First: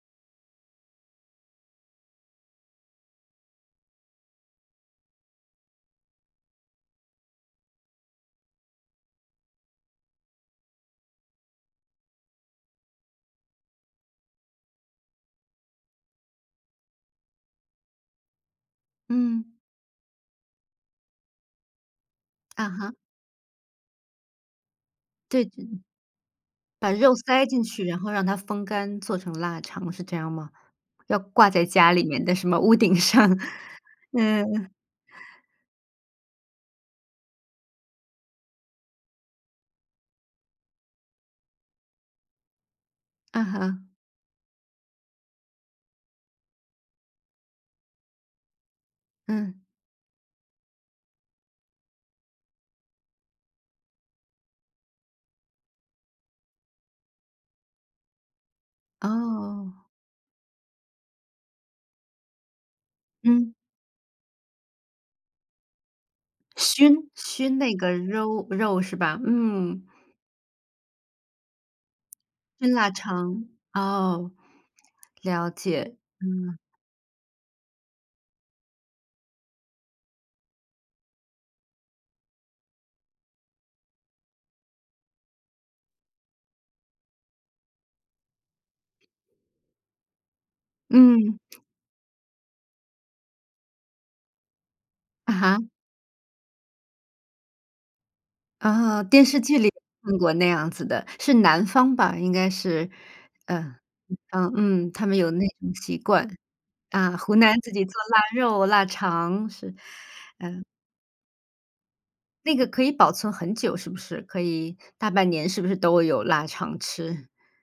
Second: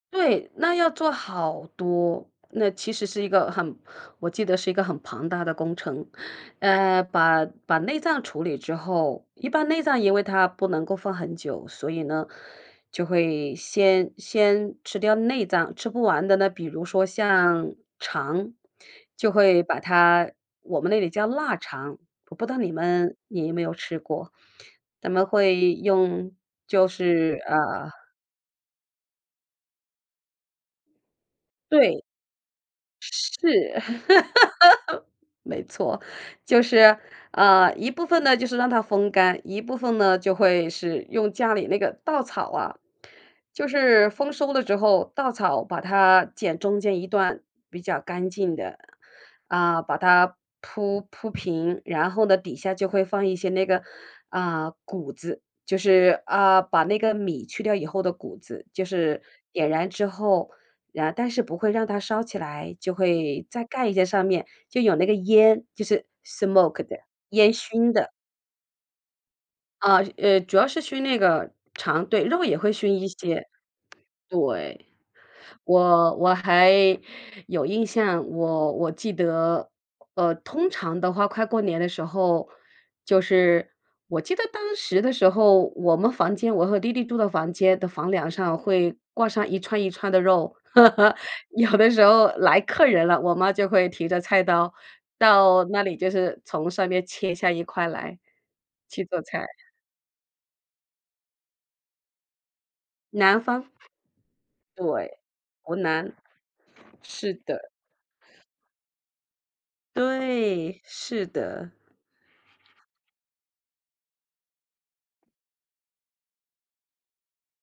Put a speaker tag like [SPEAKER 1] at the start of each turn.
[SPEAKER 1] 对，那要做好多，那其实是一个很我记得是一个很庞大的工程。呃，把把内脏处理之后一般内脏，因为它不能够放很久，所以呢，就会先先吃掉内脏，吃不完的那比如说像肠，就
[SPEAKER 2] 嗯。
[SPEAKER 1] 会把它我们那里叫腊肠，我不知道
[SPEAKER 2] 啊
[SPEAKER 1] 你
[SPEAKER 2] 哈。
[SPEAKER 1] 们你有没有吃过，咱们
[SPEAKER 2] 对，这
[SPEAKER 1] 会用就
[SPEAKER 2] 把肉
[SPEAKER 1] 是，
[SPEAKER 2] 塞进去，
[SPEAKER 1] 呃
[SPEAKER 2] 然后让它风干，做成腊肠，是这样吗？要挂在家
[SPEAKER 1] 对。
[SPEAKER 2] 里面的什么屋顶上，
[SPEAKER 1] 是。
[SPEAKER 2] 嗯。
[SPEAKER 1] 没错，就是呃，一部分呢，就是让它风干，一部分呢，就会是用家里那个稻草啊，
[SPEAKER 2] 嗯
[SPEAKER 1] 就
[SPEAKER 2] 哼。
[SPEAKER 1] 是丰收了之后，稻草把它剪中间一段，比较干净的，
[SPEAKER 2] 嗯。
[SPEAKER 1] 啊，把它铺铺平，然后呢，底下就会放一些那个，啊，谷子，就是啊，把那个米去掉以后的谷子，就是点
[SPEAKER 2] 哦。
[SPEAKER 1] 燃之后啊，但是不会让它烧起来，就会
[SPEAKER 2] 嗯。
[SPEAKER 1] 再盖一个上面就有那个烟，就是 smoke 的，
[SPEAKER 2] 熏
[SPEAKER 1] 烟
[SPEAKER 2] 熏那
[SPEAKER 1] 熏
[SPEAKER 2] 个
[SPEAKER 1] 的。
[SPEAKER 2] 肉肉是吧？嗯。
[SPEAKER 1] 啊，呃，主要是熏那个肠对，肉也会
[SPEAKER 2] 熏腊
[SPEAKER 1] 熏一些，
[SPEAKER 2] 肠，哦，
[SPEAKER 1] 对，
[SPEAKER 2] 了解。
[SPEAKER 1] 我我
[SPEAKER 2] 嗯。
[SPEAKER 1] 还有印象，我我记得，呃，通常的话，快过年的时候就是我记得当时的时候，我们房间我和弟弟住的房间的房梁上会挂上一串一串的肉，
[SPEAKER 2] 嗯。
[SPEAKER 1] 有的时候来客人了，我妈就会提着菜刀
[SPEAKER 2] 啊哈？
[SPEAKER 1] 到那里，就是从上面切下一块来，
[SPEAKER 2] 啊，
[SPEAKER 1] 去做
[SPEAKER 2] 电视
[SPEAKER 1] 菜。
[SPEAKER 2] 剧里看过那样子的，是南方吧，应该是，
[SPEAKER 1] 南方。
[SPEAKER 2] 嗯，嗯，嗯，他们
[SPEAKER 1] 对，
[SPEAKER 2] 有那种
[SPEAKER 1] 湖
[SPEAKER 2] 习
[SPEAKER 1] 南，
[SPEAKER 2] 惯，啊，
[SPEAKER 1] 是
[SPEAKER 2] 湖南自
[SPEAKER 1] 的。
[SPEAKER 2] 己做腊肉、腊肠，是，嗯。
[SPEAKER 1] 对，是的。
[SPEAKER 2] 那个可以保存很久，是不是？可以大半年是不是都会有腊肠吃？